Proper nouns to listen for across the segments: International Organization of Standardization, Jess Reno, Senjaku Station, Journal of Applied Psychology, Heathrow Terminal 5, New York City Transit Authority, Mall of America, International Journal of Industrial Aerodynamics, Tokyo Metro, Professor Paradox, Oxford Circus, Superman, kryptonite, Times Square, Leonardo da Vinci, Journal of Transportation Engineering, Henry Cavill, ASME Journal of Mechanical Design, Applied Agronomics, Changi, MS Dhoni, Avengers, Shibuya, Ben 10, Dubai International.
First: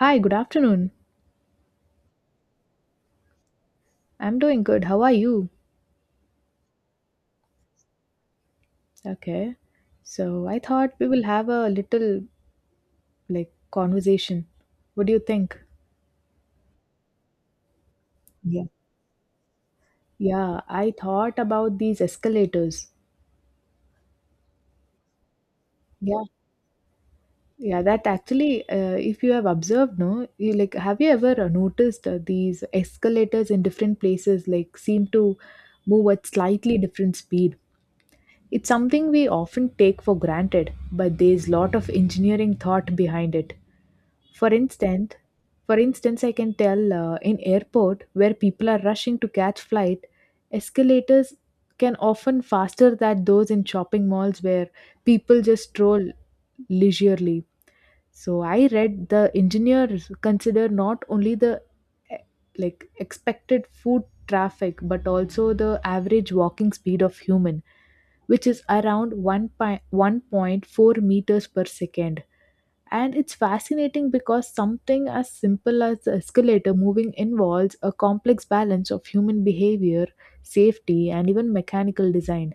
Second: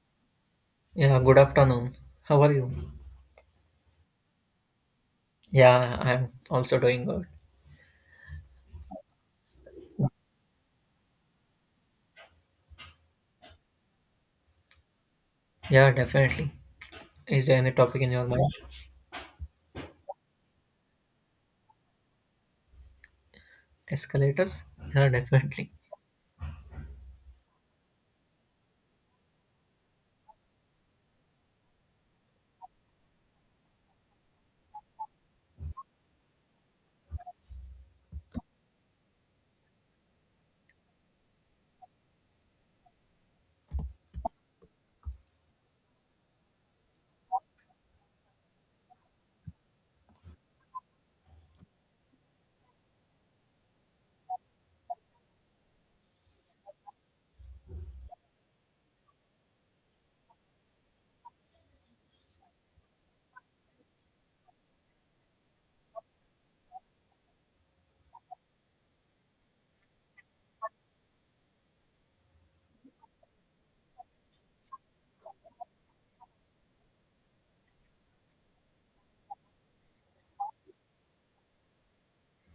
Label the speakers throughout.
Speaker 1: Hi, good afternoon.
Speaker 2: Yeah, good afternoon. How are you?
Speaker 1: I'm doing good. How are you?
Speaker 2: Yeah, I'm also doing good.
Speaker 1: Okay. So I thought we will have a little like conversation. What do you think?
Speaker 2: Yeah, definitely. Is there any topic in your mind?
Speaker 1: Yeah. Yeah, I thought about these escalators.
Speaker 2: Escalators? Yeah, definitely.
Speaker 1: Yeah. Yeah, that actually, if you have observed, no, have you ever noticed these escalators in different places like seem to move at slightly different speed. It's something we often take for granted, but there's lot of engineering thought behind it. For instance, for instance, I can tell in airport where people are rushing to catch flight, escalators can often faster than those in shopping malls where people just stroll leisurely. So I read the engineers consider not only the eh, like expected food traffic but also the average walking speed of human which is around 1.4 meters per second, and it's fascinating because something as simple as the escalator moving involves a complex balance of human behavior, safety, and even mechanical design.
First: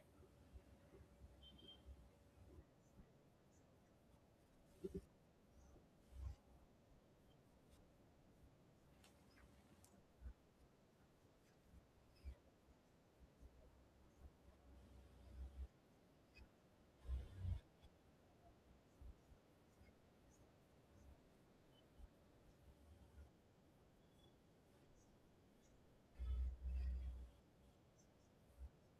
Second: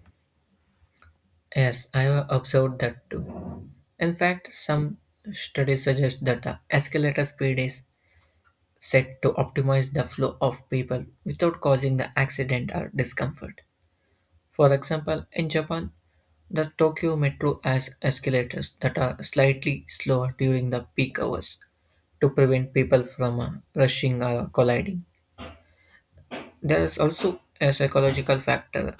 Speaker 2: Yes, I have observed that too. In fact, some studies suggest that the escalator speed is set to optimize the flow of people without causing the accident or discomfort. For example, in Japan, the Tokyo Metro has escalators that are slightly slower during the peak hours to prevent people from rushing or colliding. There is also a psychological factor.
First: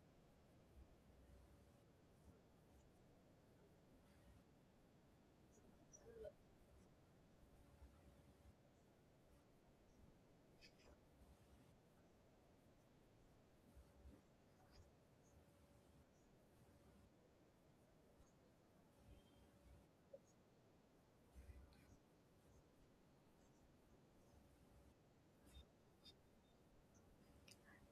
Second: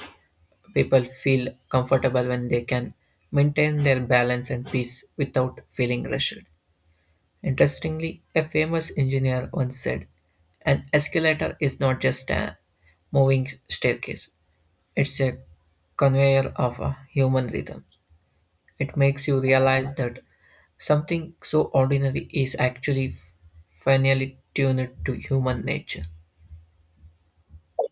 Speaker 2: People feel comfortable when they can maintain their balance and peace without feeling rushed. Interestingly, a famous engineer once said, "An escalator is not just a moving staircase, it's a conveyor of a human rhythm." It makes you realize that something so ordinary is actually finely tuned to human nature.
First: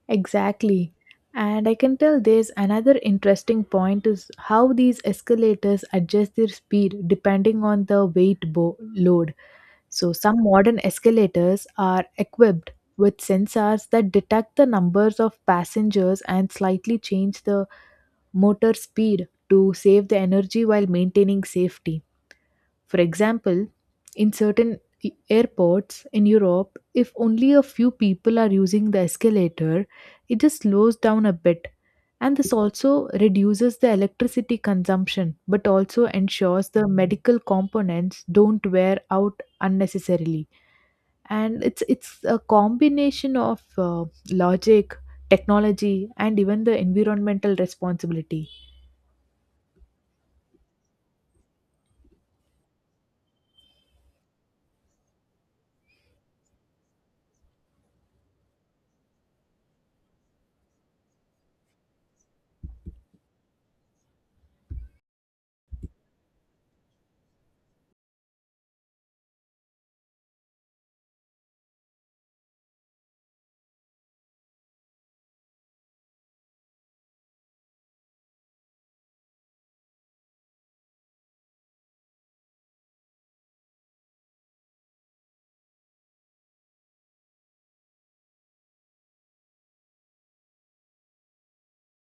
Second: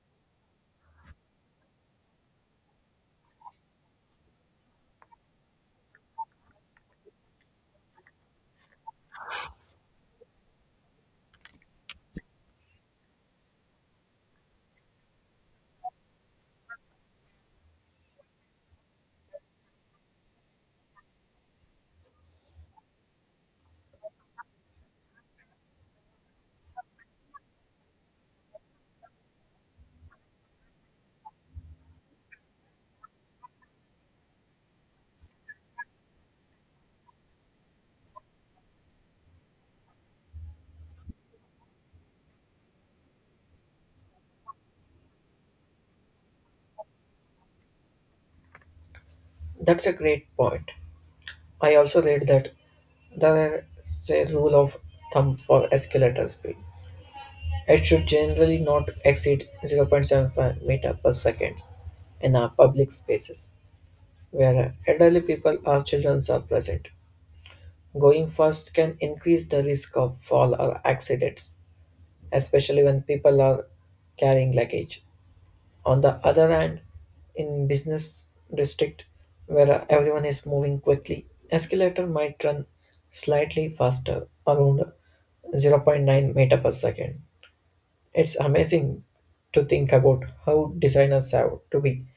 Speaker 1: Exactly. And I can tell there's another interesting point is how these escalators adjust their speed depending on the weight load. So some modern escalators are equipped with sensors that detect the numbers of passengers and slightly change the motor speed to save the energy while maintaining safety. For example, in certain airports in Europe, if only a few people are using the escalator, it just slows down a bit. And this also reduces the electricity consumption, but also ensures the medical components don't wear out unnecessarily. And it's a combination of logic, technology, and even the environmental responsibility.
Speaker 2: That's a great point. I also read that there is a rule of thumb for escalator speed. It should generally not exceed 0.75 meter per second in our public spaces where elderly people or children are present. Going fast can increase the risk of fall or accidents, especially when people are carrying luggage. On the other hand, in business district where everyone is moving quickly, escalator might run slightly faster, around zero point 0.9 meter per second. It's amazing to think about how designers have to be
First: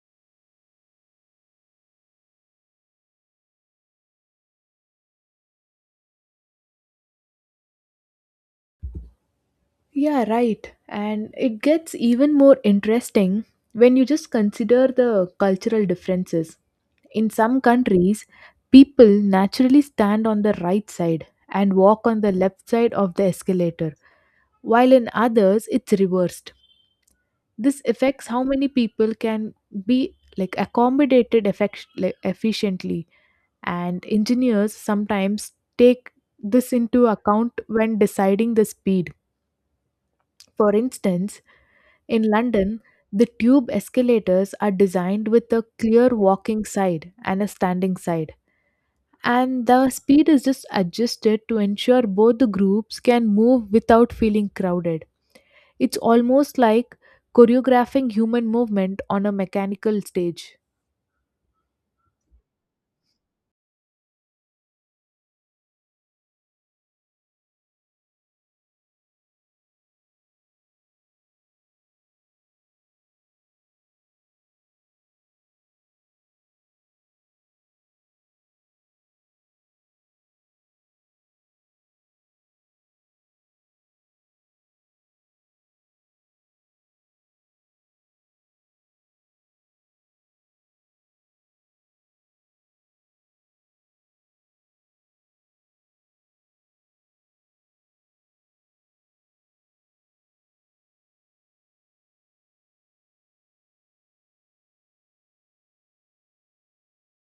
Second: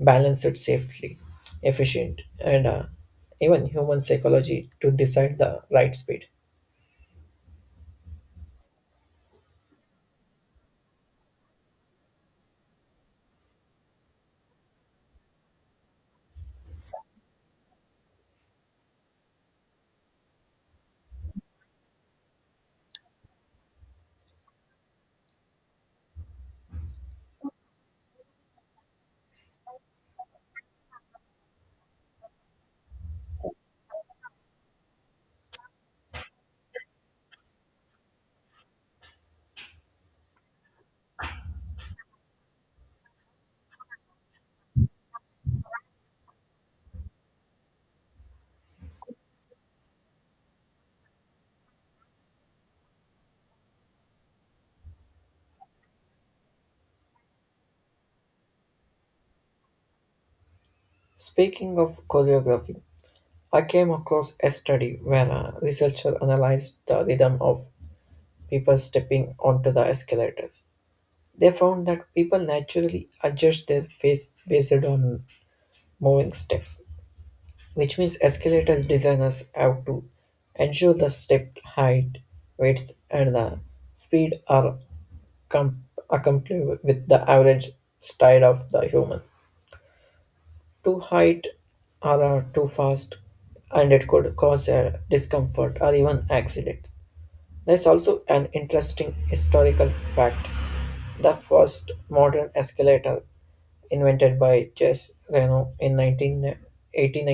Speaker 2: balanced safely, efficient, and even human psychology to decide the right speed.
Speaker 1: Yeah, right. And it gets even more interesting when you just consider the cultural differences. In some countries, people naturally stand on the right side and walk on the left side of the escalator, while in others, it's reversed. This affects how many people can be like accommodated efficiently, and engineers sometimes take this into account when deciding the speed. For instance, in London, the tube escalators are designed with a clear walking side and a standing side, and the speed is just adjusted to ensure both the groups can move without feeling crowded. It's almost like choreographing human movement on a mechanical stage.
Speaker 2: Speaking of choreography, I came across a study where a researcher analyzed the rhythm of people stepping onto the escalators. They found that people naturally adjust their face based on moving steps, which means escalators designers have to ensure the step height, width, and the speed are com- accompanied with the average style of the human. Too height or are too fast, and it could cause a discomfort or even accident. There's also an interesting historical fact. The first modern escalator, invented by Jess Reno in 191891,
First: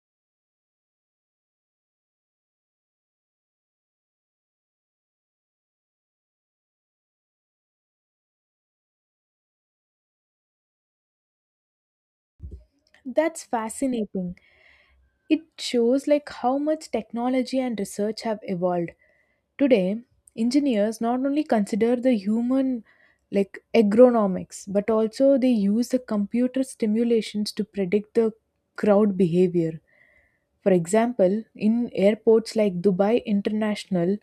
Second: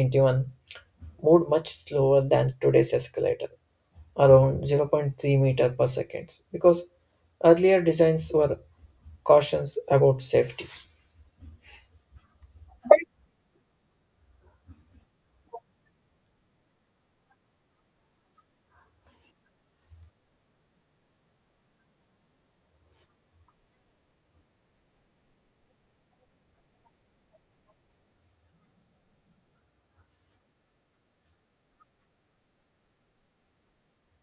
Speaker 2: moved much slower than today's escalator, around zero point 0.3 meter per second, because earlier designs were cautions about safety.
Speaker 1: That's fascinating. It shows like how much technology and research have evolved. Today, engineers not only consider the human like agronomics, but also they use the computer simulations to predict the crowd behavior. For example, in airports like Dubai International,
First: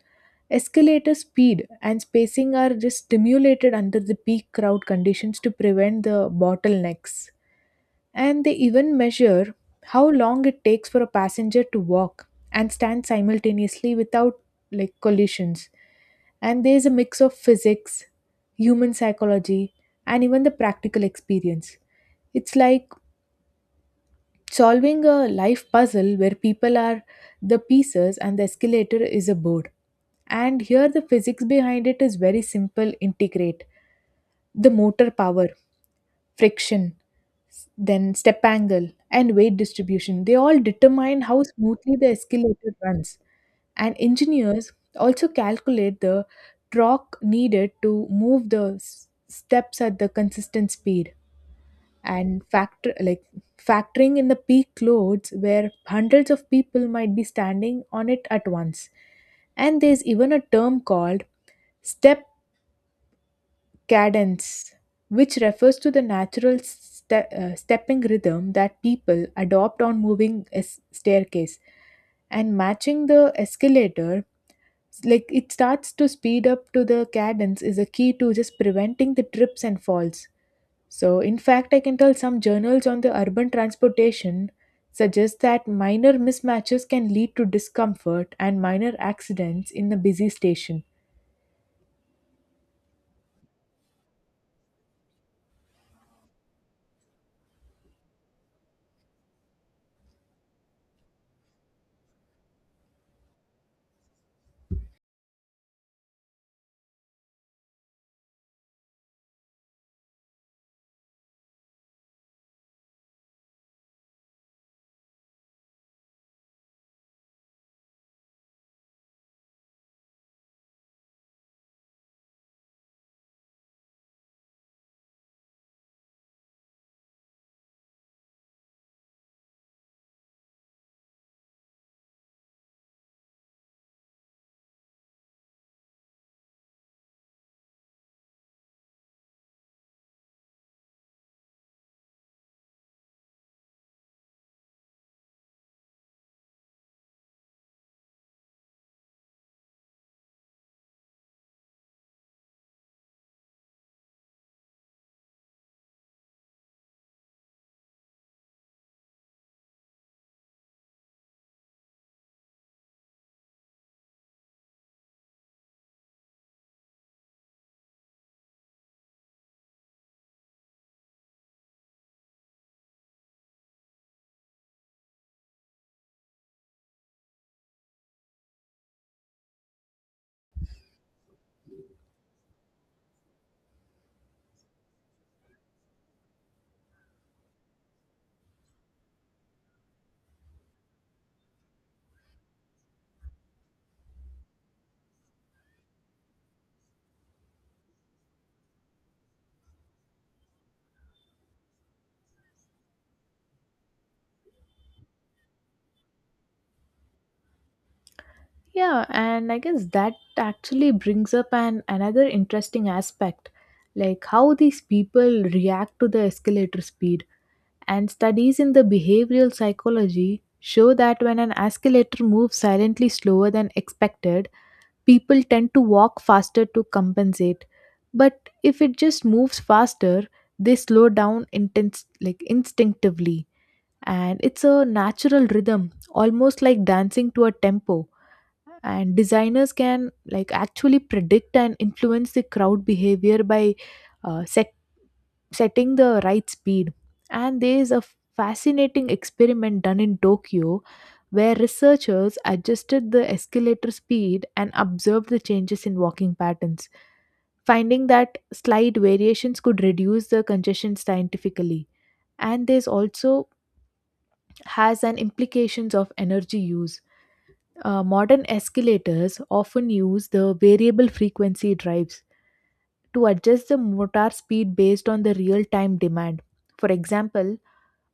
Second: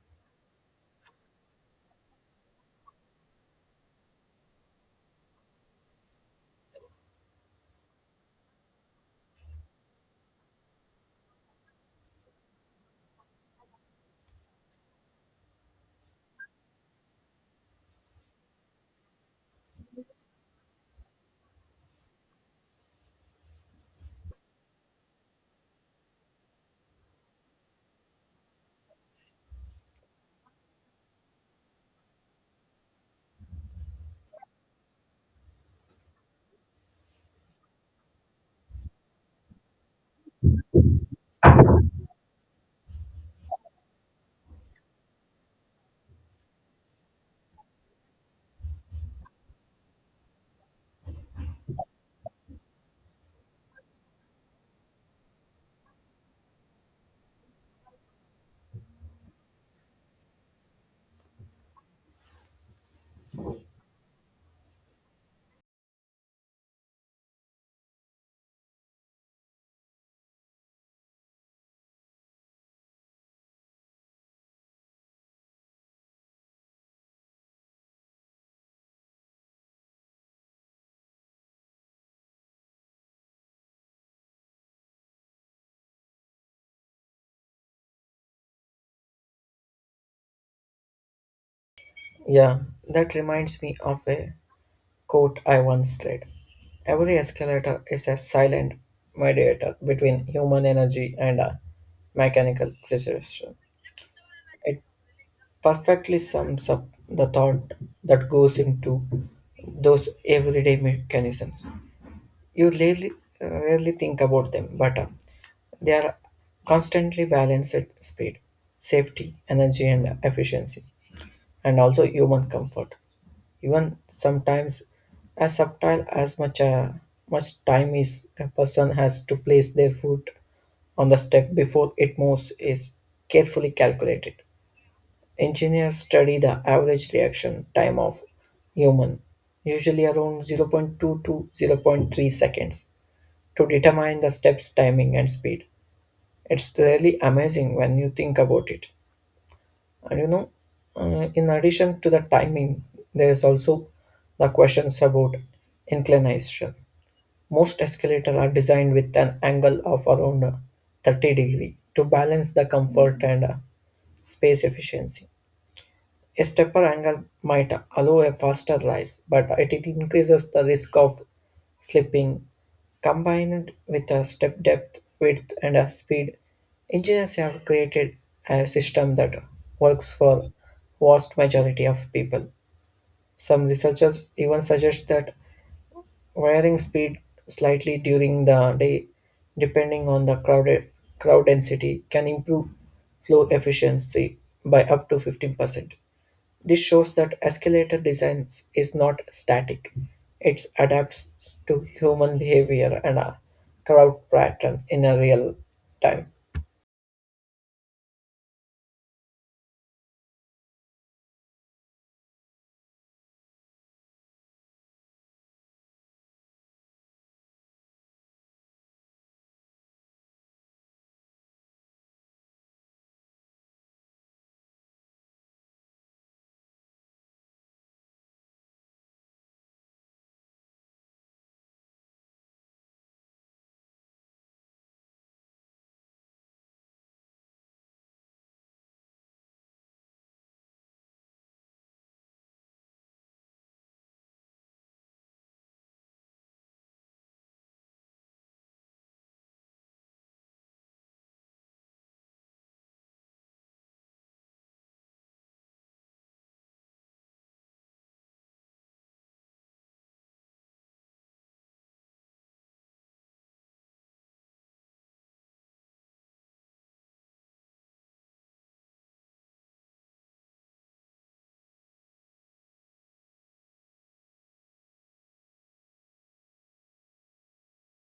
Speaker 1: escalator speed and spacing are just stimulated under the peak crowd conditions to prevent the bottlenecks. And they even measure how long it takes for a passenger to walk and stand simultaneously without like collisions. And there's a mix of physics, human psychology, and even the practical experience. It's like solving a life puzzle where people are the pieces and the escalator is a board. And here, the physics behind it is very simple integrate the motor power friction, then step angle, and weight distribution. They all determine how smoothly the escalator runs. And engineers also calculate the torque needed to move the steps at the consistent speed and factoring in the peak loads where hundreds of people might be standing on it at once, and there's even a term called step Cadence, which refers to the natural stepping rhythm that people adopt on moving a staircase, and matching the escalator, like it starts to speed up to the cadence, is a key to just preventing the trips and falls. So, in fact, I can tell some journals on the urban transportation suggest that minor mismatches can lead to discomfort and minor accidents in a busy station.
Speaker 2: Yeah, that reminds me of a quote I once read. "Every escalator is a silent mediator between human energy and a mechanical precision." It perfectly sums up the thought that goes into those everyday mechanisms. You rarely, rarely think about them, but they are constantly balanced at speed, safety, energy, and efficiency, and also human comfort. Even sometimes, as subtle as much time is a person has to place their foot on the step before it moves is carefully calculated. Engineers study the average reaction time of human, usually around zero point 0.2 to zero point 0.3 seconds, to determine the step's timing and speed. It's really amazing when you think about it. And you know, in addition to the timing, there is also the questions about inclination. Most escalators are designed with an angle of around 30 degree to balance the comfort and space efficiency. A stepper angle might allow a faster rise, but it increases the risk of slipping. Combined with a step depth, width, and a speed, engineers have created a system that works for vast majority of people. Some researchers even suggest that varying speed slightly during the day, depending on the crowd density, can improve flow efficiency by up to 15%. This shows that escalator design is not static. It adapts to human behavior and a crowd pattern in a real time.
Speaker 1: Yeah, and I guess that actually brings up an another interesting aspect, like how these people react to the escalator speed. And studies in the behavioral psychology show that when an escalator moves silently slower than expected, people tend to walk faster to compensate. But if it just moves faster, they slow down intense like instinctively. And it's a natural rhythm, almost like dancing to a tempo, and designers can like actually predict and influence the crowd behavior by uh, set, setting the right speed. And there is a fascinating experiment done in Tokyo where researchers adjusted the escalator speed and observed the changes in walking patterns, finding that slight variations could reduce the congestion scientifically. And this also has an implications of energy use. Modern escalators often use the variable frequency drives to adjust the motor speed based on the real time demand. For example,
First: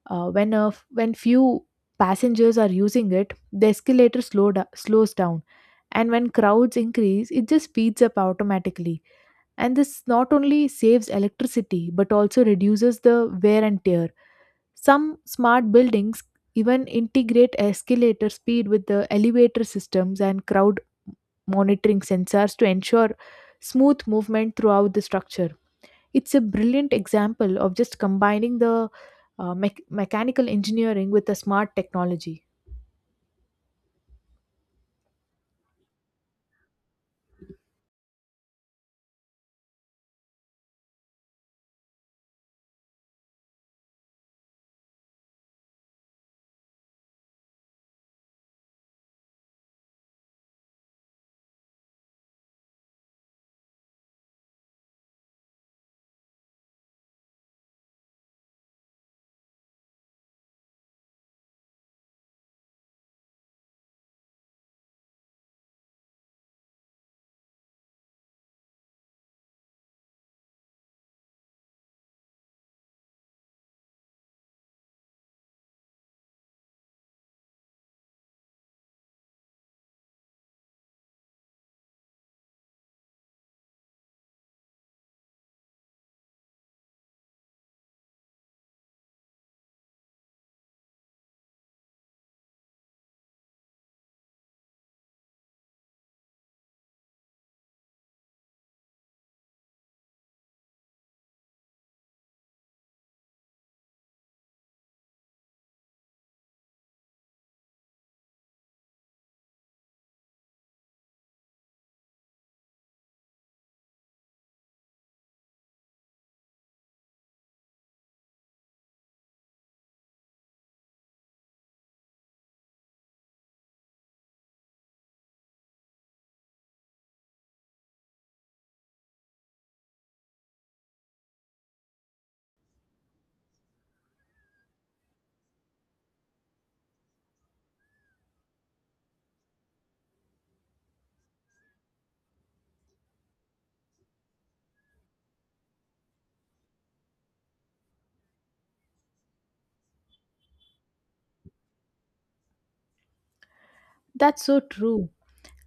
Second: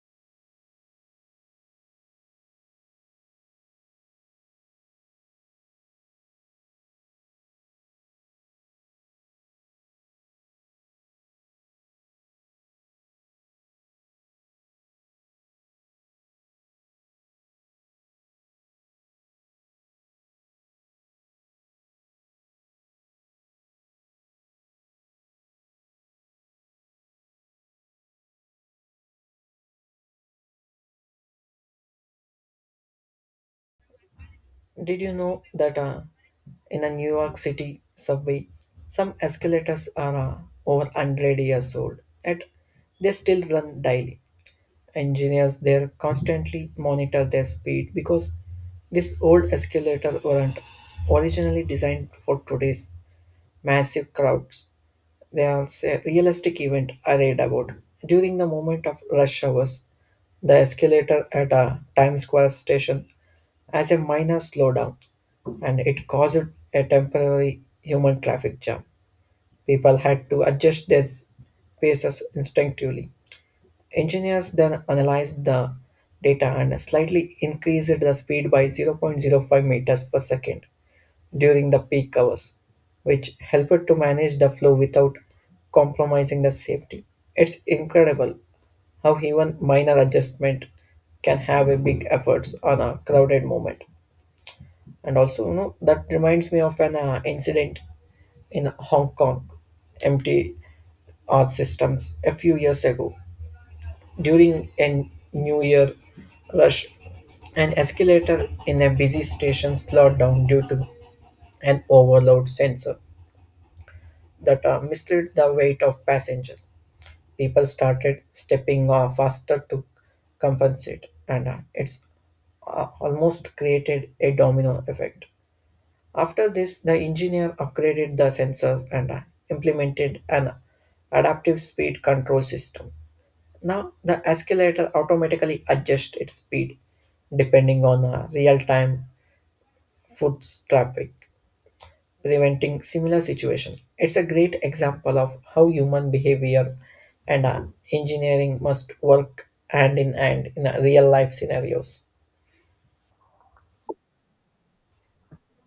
Speaker 1: when few passengers are using it, the escalator slows down. And when crowds increase, it just speeds up automatically. And this not only saves electricity but also reduces the wear and tear. Some smart buildings even integrate escalator speed with the elevator systems and crowd monitoring sensors to ensure smooth movement throughout the structure. It's a brilliant example of just combining the mechanical engineering with the smart technology.
Speaker 2: Did you know that in a New York City subway, some escalators are over 100 years old, yet they still run daily. Engineers there constantly monitor their speed because this old escalator weren't originally designed for today's massive crowds. There's a realistic event I read about. During the moment of rush hours, the escalator at a Times Square station has a minor slowdown and it caused a temporary human traffic jam. People had to adjust their paces instinctively. Engineers then analyzed the data and slightly increased the speed by zero point zero 0.05 meters per second during the peak hours, which helped to manage the flow without compromising the safety. It's incredible how even minor adjustment can have a big efforts on a crowded moment. And also, you know, that reminds me of an incident in Hong Kong, empty art systems a few years ago. During a New Year rush, an escalator in a busy station slowed down due to an overload sensor that misread the weight of passengers. People started stepping faster to compensate, and it's almost created a domino effect. After this, the engineer upgraded the sensors and implemented an adaptive speed control system. Now, the escalator automatically adjusts its speed depending on real time foot traffic, preventing similar situation. It's a great example of how human behavior and engineering must work hand in hand in real life scenarios.
Speaker 1: That's so true.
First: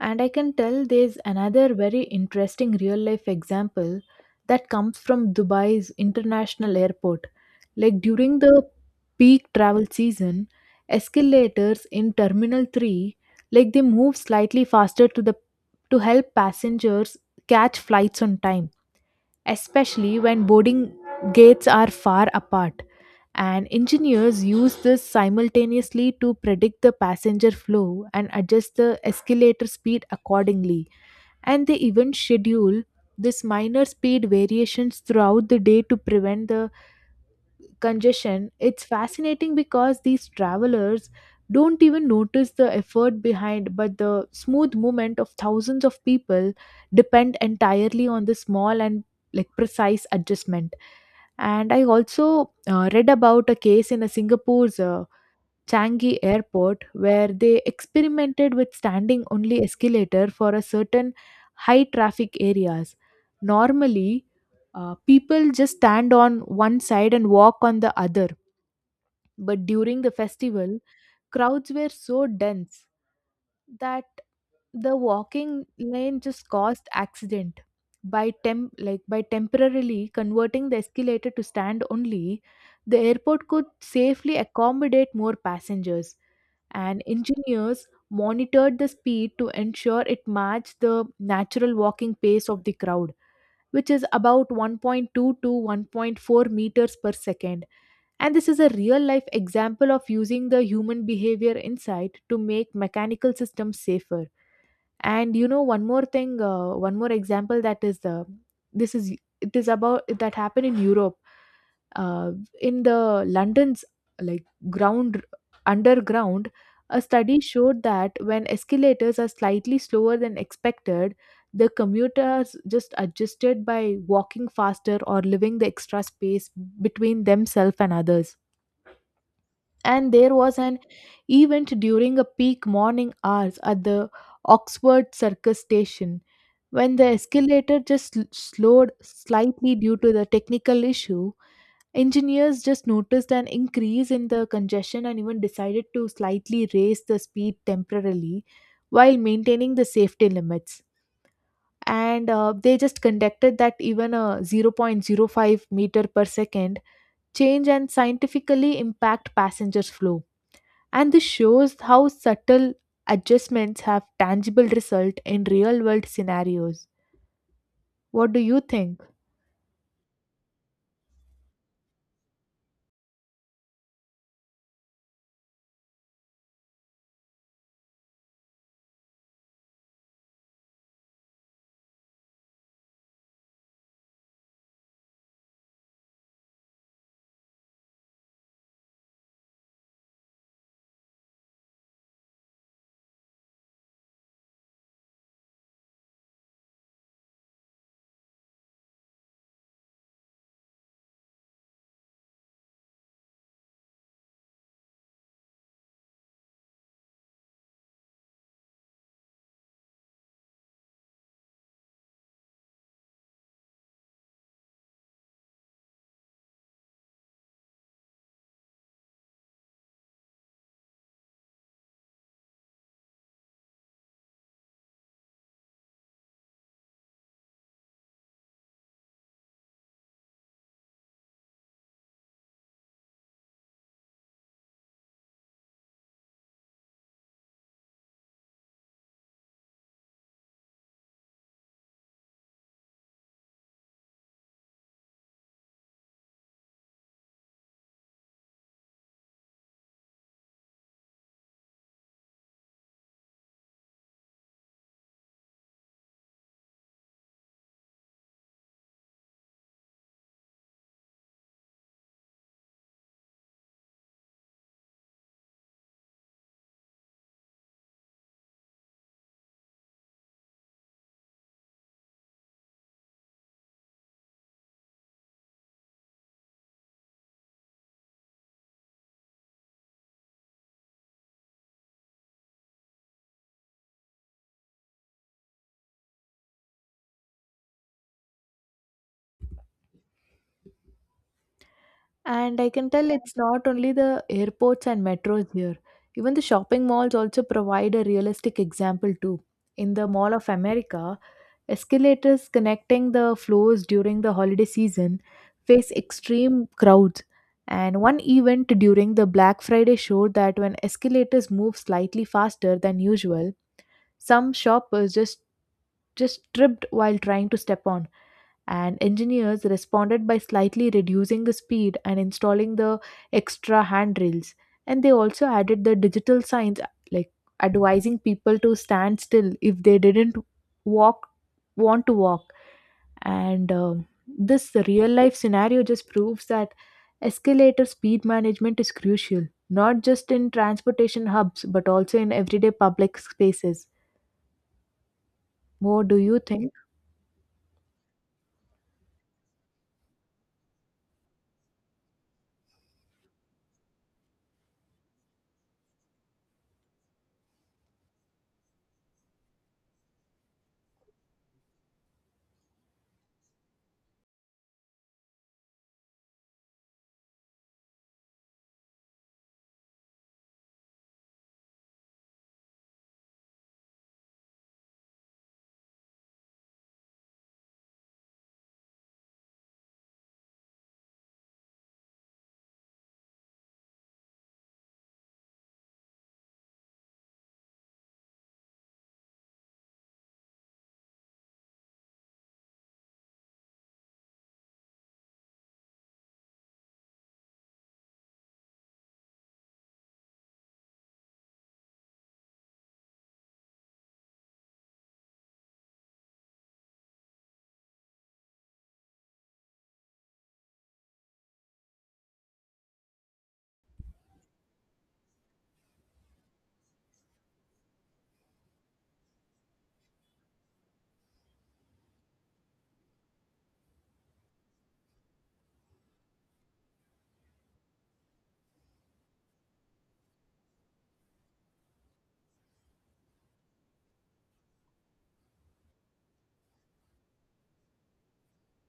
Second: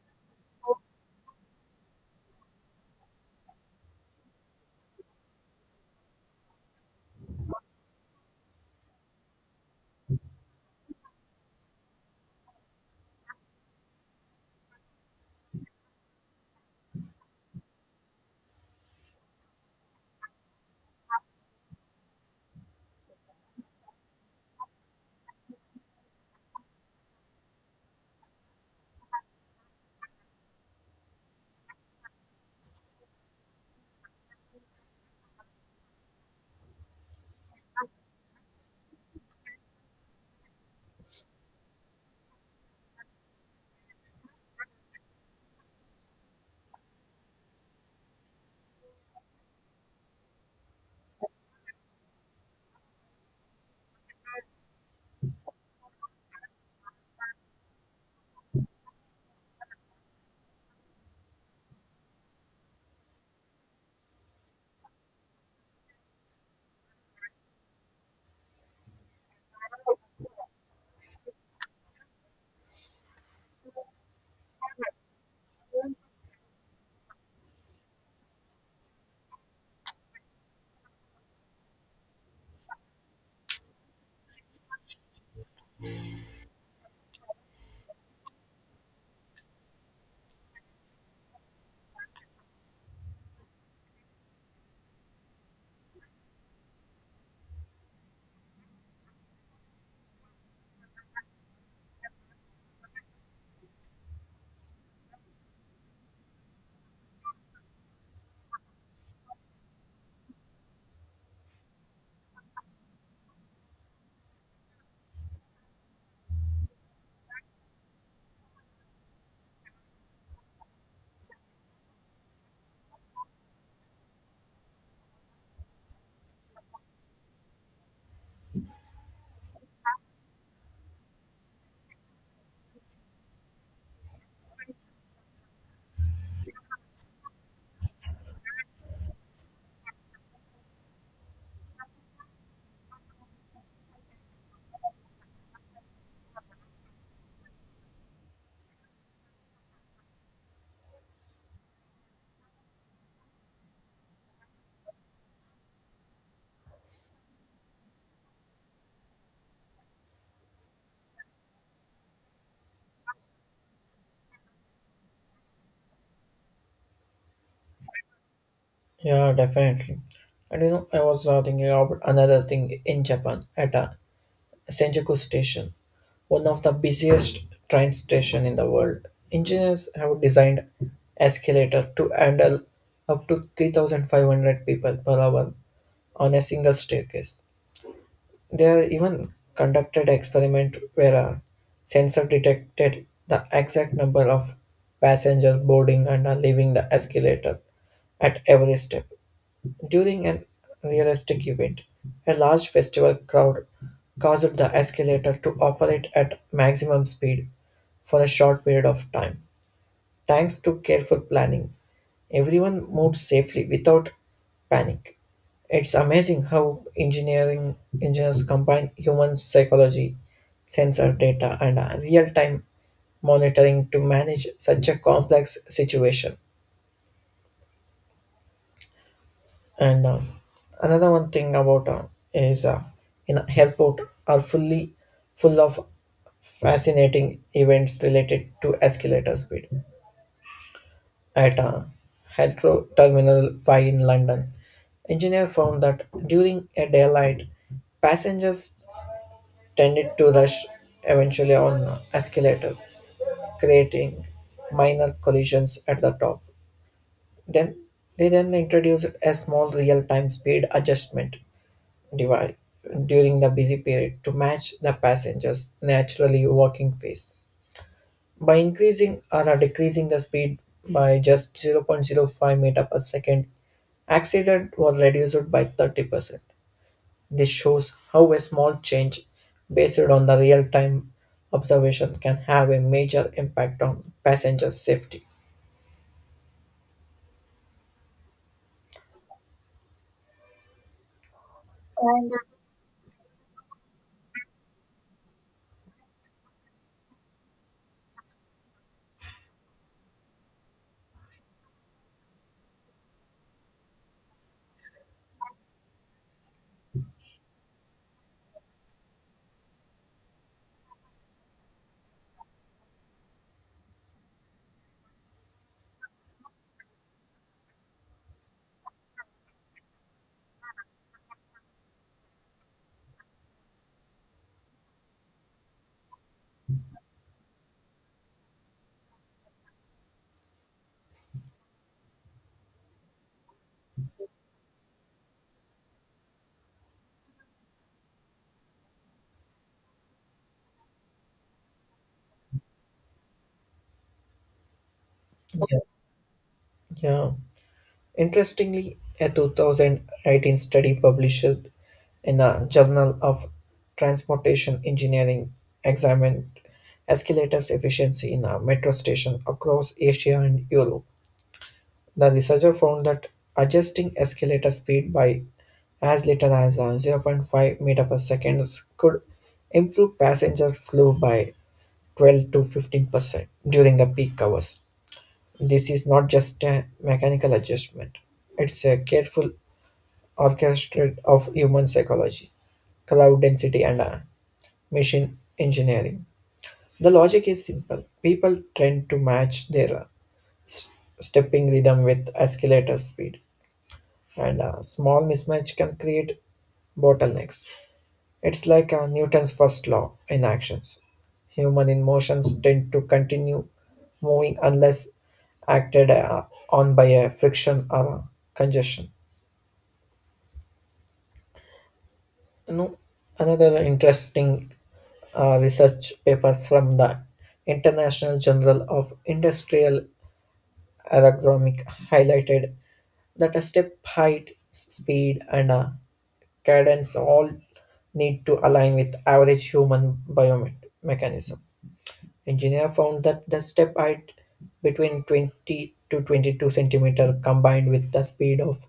Speaker 1: And I can tell there's another very interesting real life example that comes from Dubai's international airport. Like during the peak travel season, escalators in Terminal 3 like they move slightly faster to help passengers catch flights on time, especially when boarding gates are far apart, and engineers use this simultaneously to predict the passenger flow and adjust the escalator speed accordingly. And they even schedule this minor speed variations throughout the day to prevent the congestion. It's fascinating because these travelers don't even notice the effort behind but the smooth movement of thousands of people depend entirely on the small and like precise adjustment. And I also read about a case in a Singapore's Changi airport where they experimented with standing only escalator for a certain high traffic areas. Normally, people just stand on one side and walk on the other, but during the festival, crowds were so dense that the walking lane just caused accident, by temp like by temporarily converting the escalator to stand only, the airport could safely accommodate more passengers. And engineers monitored the speed to ensure it matched the natural walking pace of the crowd, which is about 1.2 to 1.4 meters per second. And this is a real life example of using the human behavior insight to make mechanical systems safer. And you know, one more thing, one more example, that is, this is, it is about that happened in Europe, uh, in the London's like ground underground. A study showed that when escalators are slightly slower than expected, the commuters just adjusted by walking faster or leaving the extra space between themselves and others. And there was an event during a peak morning hours at the Oxford Circus station when the escalator just slowed slightly due to the technical issue. Engineers just noticed an increase in the congestion and even decided to slightly raise the speed temporarily while maintaining the safety limits. And they just conducted that even a zero point zero 0.05 meter per second change and scientifically impact passengers flow. And this shows how subtle adjustments have tangible result in real world scenarios. What do you think?
Speaker 2: Yeah, definitely. And you know, I was thinking about another thing in Japan at Senjaku Station, one of the busiest train station in the world. Engineers have designed escalator to handle up to 3,500 people per hour on a single staircase. They are even conducted experiment where a sensor detected the exact number of passengers boarding and are leaving the escalator at every step. During an realistic event, a large festival crowd caused the escalator to operate at maximum speed for a short period of time, thanks to careful planning. Everyone moved safely without panic. It's amazing how engineering engineers combine human psychology, sensor data, and real time monitoring to manage such a complex situation. And another one thing about is in helport are full of fascinating events related to escalator speed. At a Heathrow Terminal 5 in London, engineers found that during a daylight, passengers tended to rush eventually on escalator, creating minor collisions at the top. Then they then introduced a small real-time speed adjustment device during the busy period to match the passengers' naturally walking pace. By increasing or decreasing the speed by just zero point zero 0.05 meter per second, accident was reduced by 30%. This shows how a small change based on the real-time observation can have a major impact on passenger safety.
Speaker 1: And I can tell it's not only the airports and metros here, even the shopping malls also provide a realistic example too. In the Mall of America, escalators connecting the floors during the holiday season face extreme crowds. And one event during the Black Friday showed that when escalators move slightly faster than usual, some shoppers just tripped while trying to step on, and engineers responded by slightly reducing the speed and installing the extra handrails. And they also added the digital signs like advising people to stand still if they didn't walk want to walk. And this real life scenario just proves that escalator speed management is crucial, not just in transportation hubs, but also in everyday public spaces.
Speaker 2: Yeah.
Speaker 1: What do you think?
Speaker 2: Yeah. Interestingly, a 2018 study published in a Journal of Transportation Engineering examined escalators efficiency in a metro station across Asia and Europe. The researcher found that adjusting escalator speed by as little as zero point 0.5 meter per second could improve passenger flow by 12 to 15% during the peak hours. This is not just a mechanical adjustment; it's a careful orchestra of human psychology, cloud density, and machine engineering. The logic is simple. People tend to match their s- stepping rhythm with escalator speed, and a small mismatch can create bottlenecks. It's like Newton's first law in actions. Human emotions tend to continue moving unless acted on by a friction or a congestion. You know, another interesting research paper from the International Journal of Industrial Aerodynamics highlighted that a step height, speed, and cadence all need to align with average human biomechanisms. Engineer found that the step height between 20 to 22 centimeter combined with the speed of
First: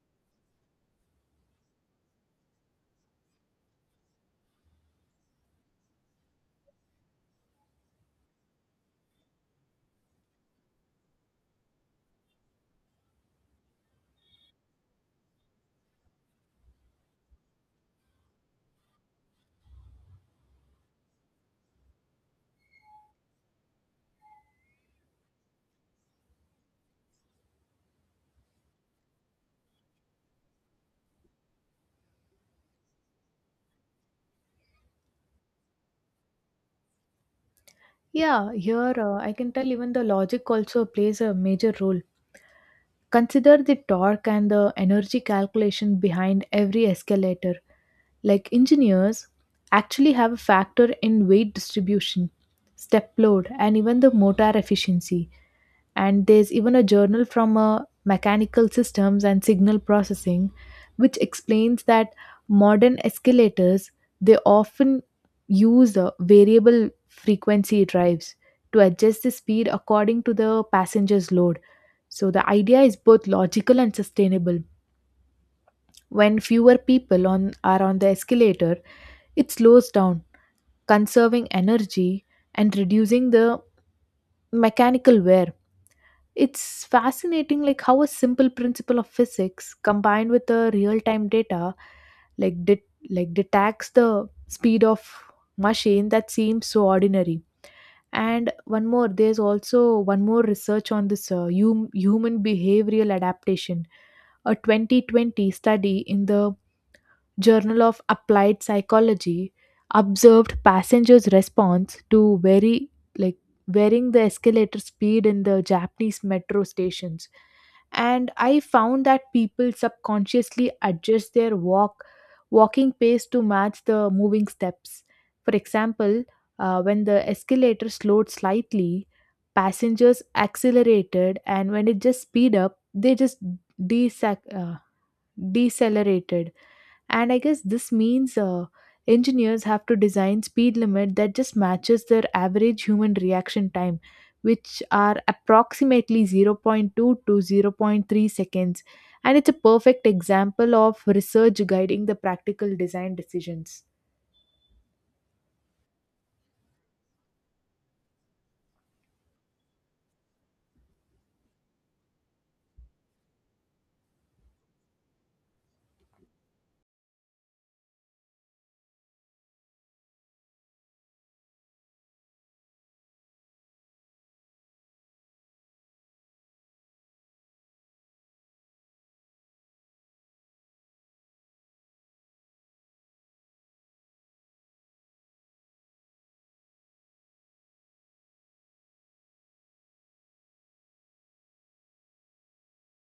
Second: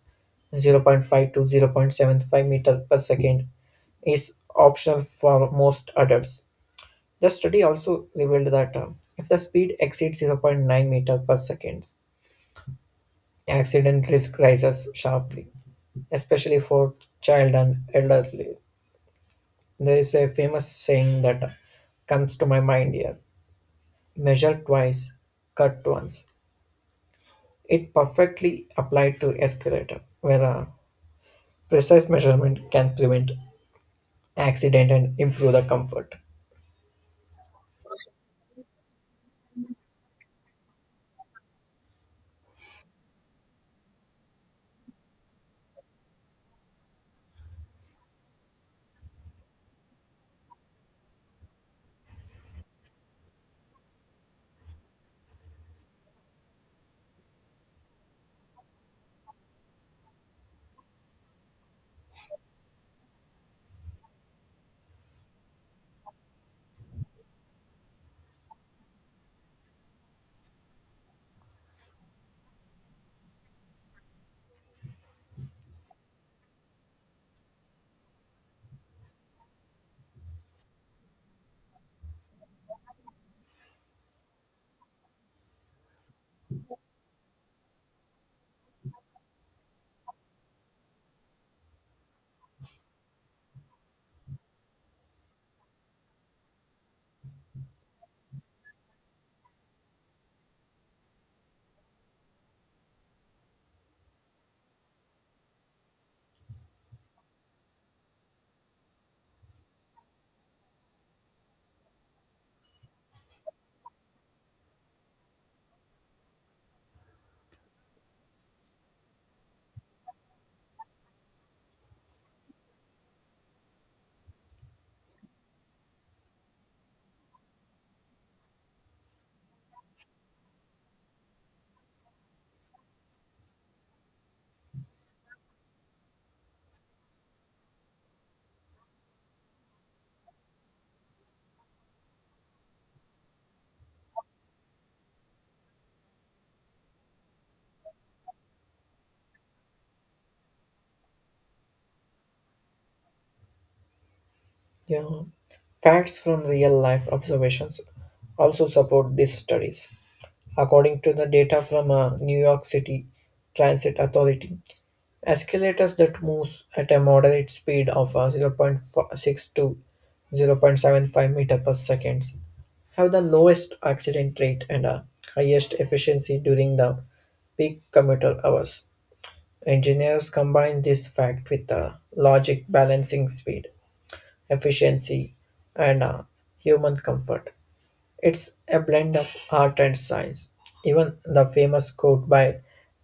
Speaker 2: zero point 0.5 to 0.75 meter per second is optional for most adults. The study also revealed that if the speed exceeds zero point 0.9 meter per second, accident risk rises sharply, especially for child and elderly. There is a famous saying that comes to my mind here: measure twice, cut once. It perfectly applied to escalator, where a precise measurement can prevent accident and improve the comfort.
Speaker 1: Yeah, here I can tell even the logic also plays a major role. Consider the torque and the energy calculation behind every escalator. Like engineers actually have a factor in weight distribution, step load, and even the motor efficiency. And there's even a journal from mechanical systems and signal processing which explains that modern escalators they often use variable frequency drives to adjust the speed according to the passenger's load. So the idea is both logical and sustainable. When fewer people on are on the escalator, it slows down, conserving energy and reducing the mechanical wear. It's fascinating like how a simple principle of physics combined with the real-time data like detects the speed of machine that seems so ordinary. And one more, there's also one more research on this human behavioral adaptation. A 2020 study in the Journal of Applied Psychology observed passengers' response to very like varying the escalator speed in the Japanese metro stations. And I found that people subconsciously adjust their walking pace to match the moving steps. For example, when the escalator slowed slightly, passengers accelerated, and when it just speed up, they just desac- uh, decelerated. And I guess this means engineers have to design speed limit that just matches their average human reaction time, which are approximately zero point 0.2 to zero point 0.3 seconds. And it's a perfect example of research guiding the practical design decisions.
Speaker 2: Yeah. Facts from real life observations also support these studies. According to the data from a New York City Transit Authority, escalators that move at a moderate speed of zero point 0.6 to 0.75 meter per second have the lowest accident rate and highest efficiency during the peak commuter hours. Engineers combine this fact with the logic balancing speed, efficiency, and human comfort. It's a blend of art and science. Even the famous quote by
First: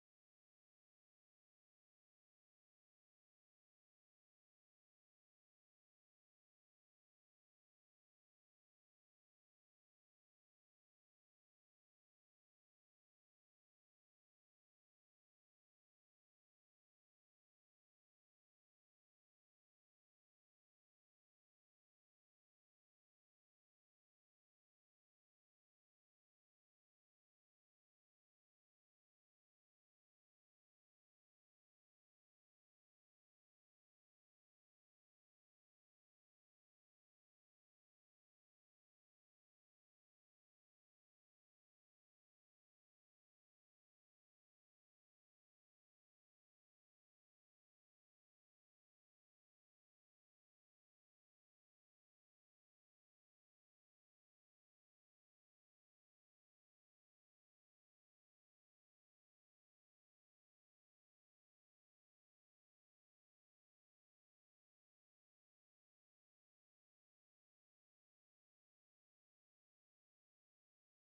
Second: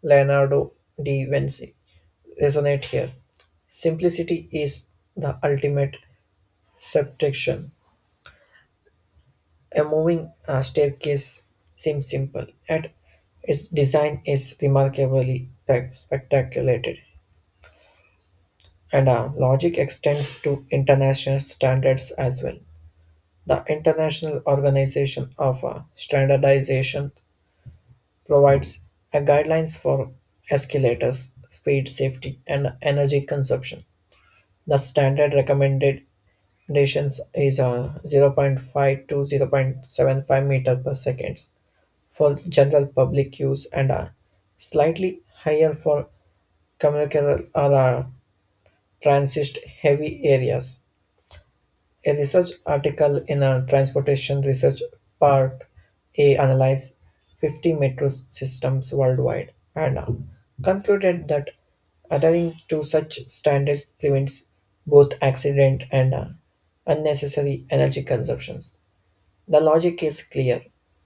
Speaker 2: Leonardo da Vinci resonate here. Simplicity is the ultimate subtraction. A moving staircase seems simple, yet its design is remarkably spectaculated. And logic extends to international standards as well. The International Organization of Standardization provides a guidelines for escalators, speed, safety, and energy consumption. The standard recommended distance is a 0.5 to 0.75 meter per seconds for general public use and are slightly higher for commercial or transit heavy areas. A research article in a transportation research part A analyzed 50 metro systems worldwide and concluded that adhering to such standards prevents both accident and unnecessary energy consumptions. The logic is clear.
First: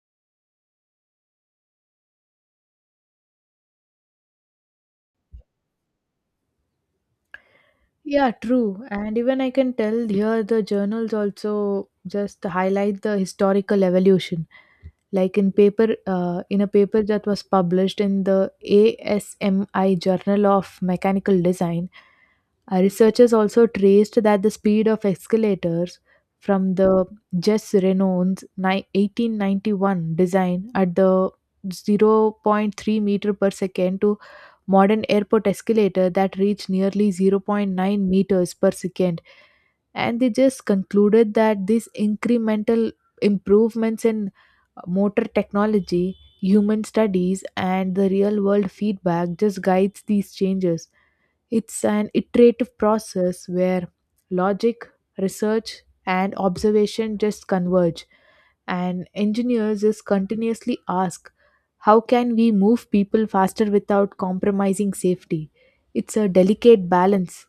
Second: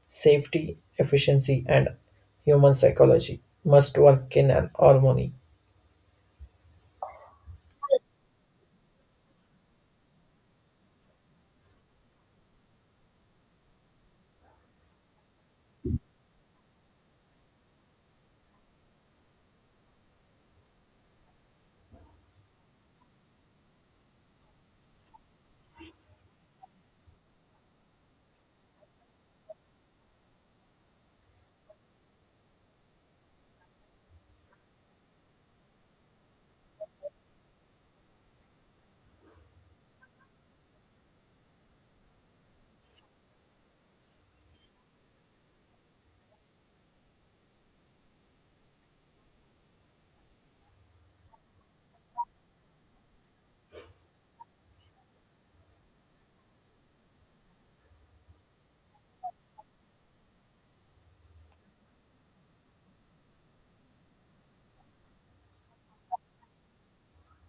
Speaker 2: Safety, efficiency, and human psychology must work in an harmony.
Speaker 1: Yeah, true. And even I can tell here the journals also just highlight the historical evolution. Like in paper, in a paper that was published in the ASMI Journal of Mechanical Design, researchers also traced that the speed of escalators from the Jess Renault's 1891 design at the zero point 0.3 meter per second to modern airport escalator that reached nearly zero point 0.9 meters per second. And they just concluded that these incremental improvements in motor technology, human studies, and the real world feedback just guides these changes. It's an iterative process where logic, research, and observation just converge. And engineers just continuously ask, how can we move people faster without compromising safety? It's a delicate balance.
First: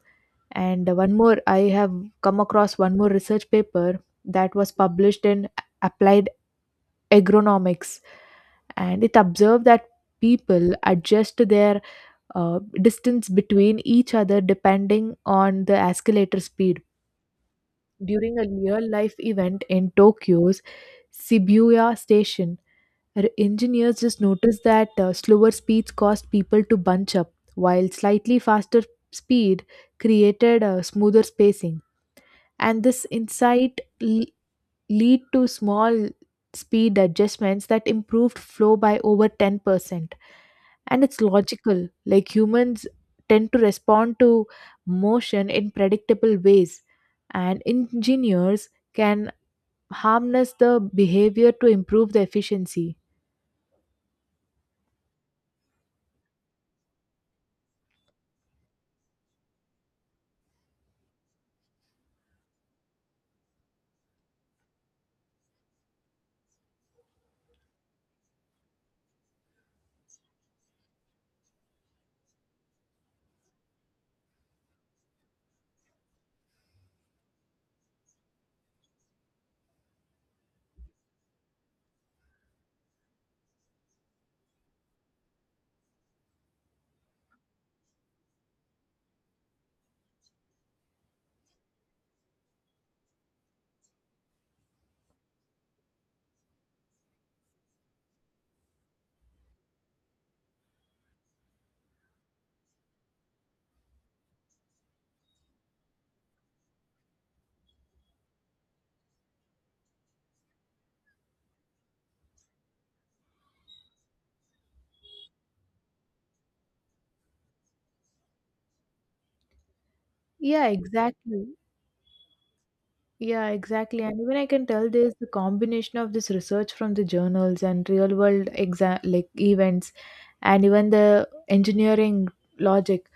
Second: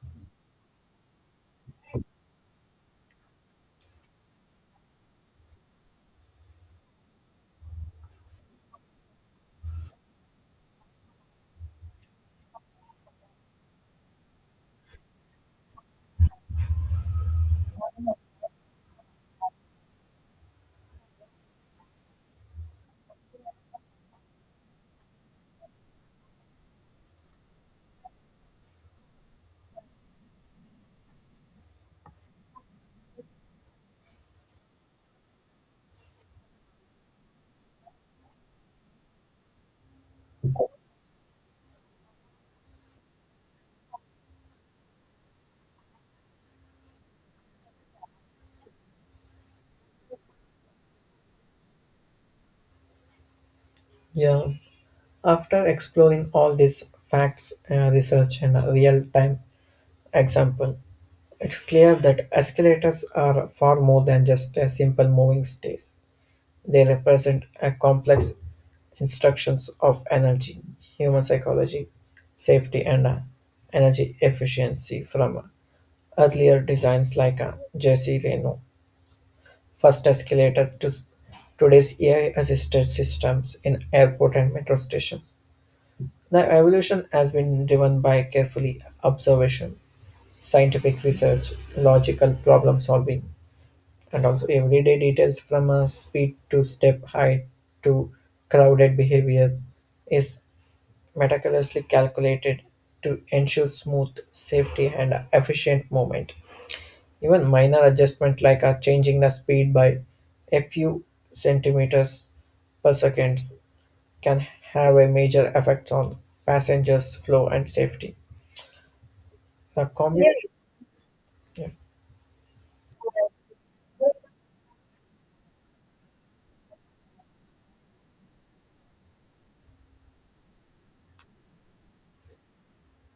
Speaker 1: And one more, I have come across one more research paper that was published in Applied Agronomics, and it observed that people adjust their distance between each other depending on the escalator speed. During a real life event in Tokyo's Shibuya station, engineers just noticed that slower speeds caused people to bunch up, while slightly faster speed created a smoother spacing. And this insight lead to small speed adjustments that improved flow by over 10%. And it's logical, like humans tend to respond to motion in predictable ways, and engineers can harness the behavior to improve the efficiency.
Speaker 2: Yeah. After exploring all these facts, research, and real time example, it's clear that escalators are far more than just a simple moving stairs. They represent a complex instructions of energy, human psychology, safety, and energy efficiency from earlier designs like Jesse Reno first escalator to today's AI-assisted systems in airport and metro stations. The evolution has been driven by carefully observation, scientific research, logical problem solving, and also everyday details from a speed to step height to crowded behavior is meticulously calculated to ensure smooth safety and efficient movement. Even minor adjustment like a changing the speed by a few centimeters per second can have a major effect on passengers flow and safety. Really?
Speaker 1: Yeah, exactly.
Speaker 2: Yeah,
Speaker 1: Yeah, exactly. And even I can tell there's the combination of this research from the journals and real world exam like events, and even the engineering logic.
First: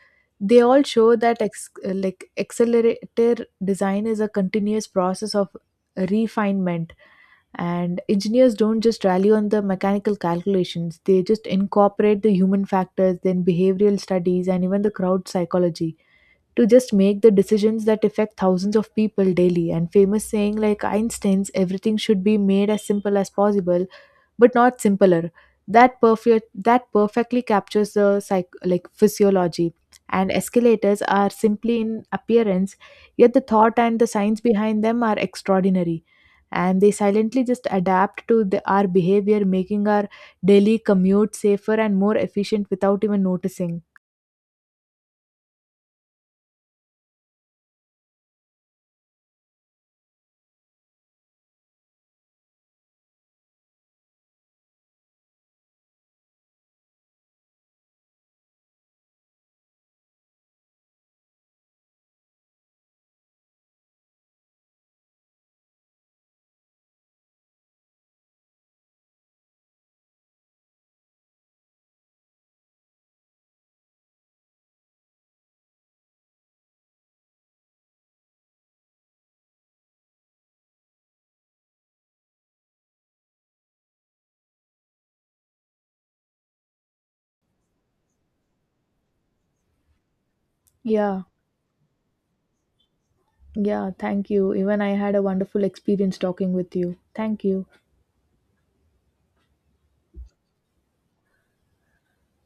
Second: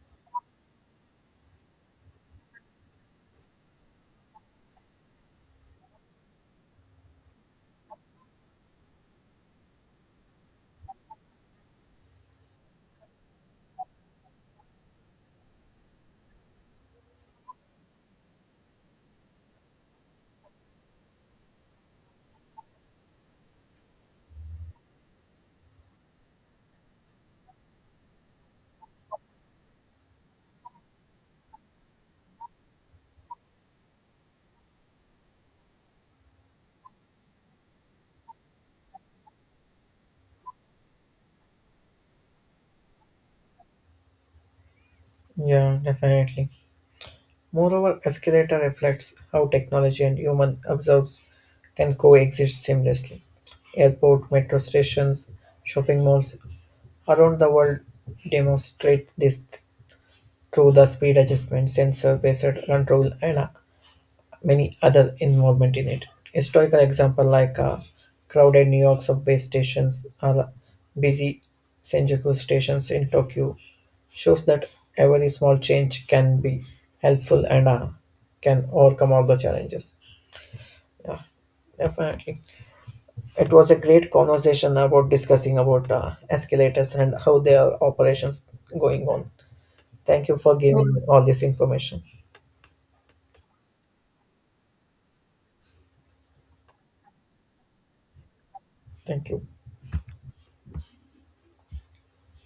Speaker 1: They all show that like accelerator design is a continuous process of refinement. And engineers don't just rally on the mechanical calculations. They just incorporate the human factors, then behavioral studies, and even the crowd psychology to just make the decisions that affect thousands of people daily. And famous saying like Einstein's, everything should be made as simple as possible, but not simpler, that perfectly captures the psych like physiology. And escalators are simply in appearance, yet the thought and the science behind them are extraordinary. And they silently just adapt to our behavior, making our daily commute safer and more efficient without even noticing.
Speaker 2: yeah, definitely. Moreover, escalator reflects how technology and human observes can coexist seamlessly. Airport, metro stations, shopping malls around the world demonstrate this through the speed adjustment, sensor based control, and many other involvement in it. Historical example like crowded New York subway stations or busy Senjuku stations in Tokyo shows that every small change can be helpful and can overcome all the challenges. Yeah, definitely. It was a great conversation about discussing about escalators and how their operations going on. Thank you for, oh, giving
Speaker 1: Yeah.
Speaker 2: all this information.
Speaker 1: Yeah, thank you. Even I had a wonderful experience talking with you. Thank you.
Speaker 2: Thank you.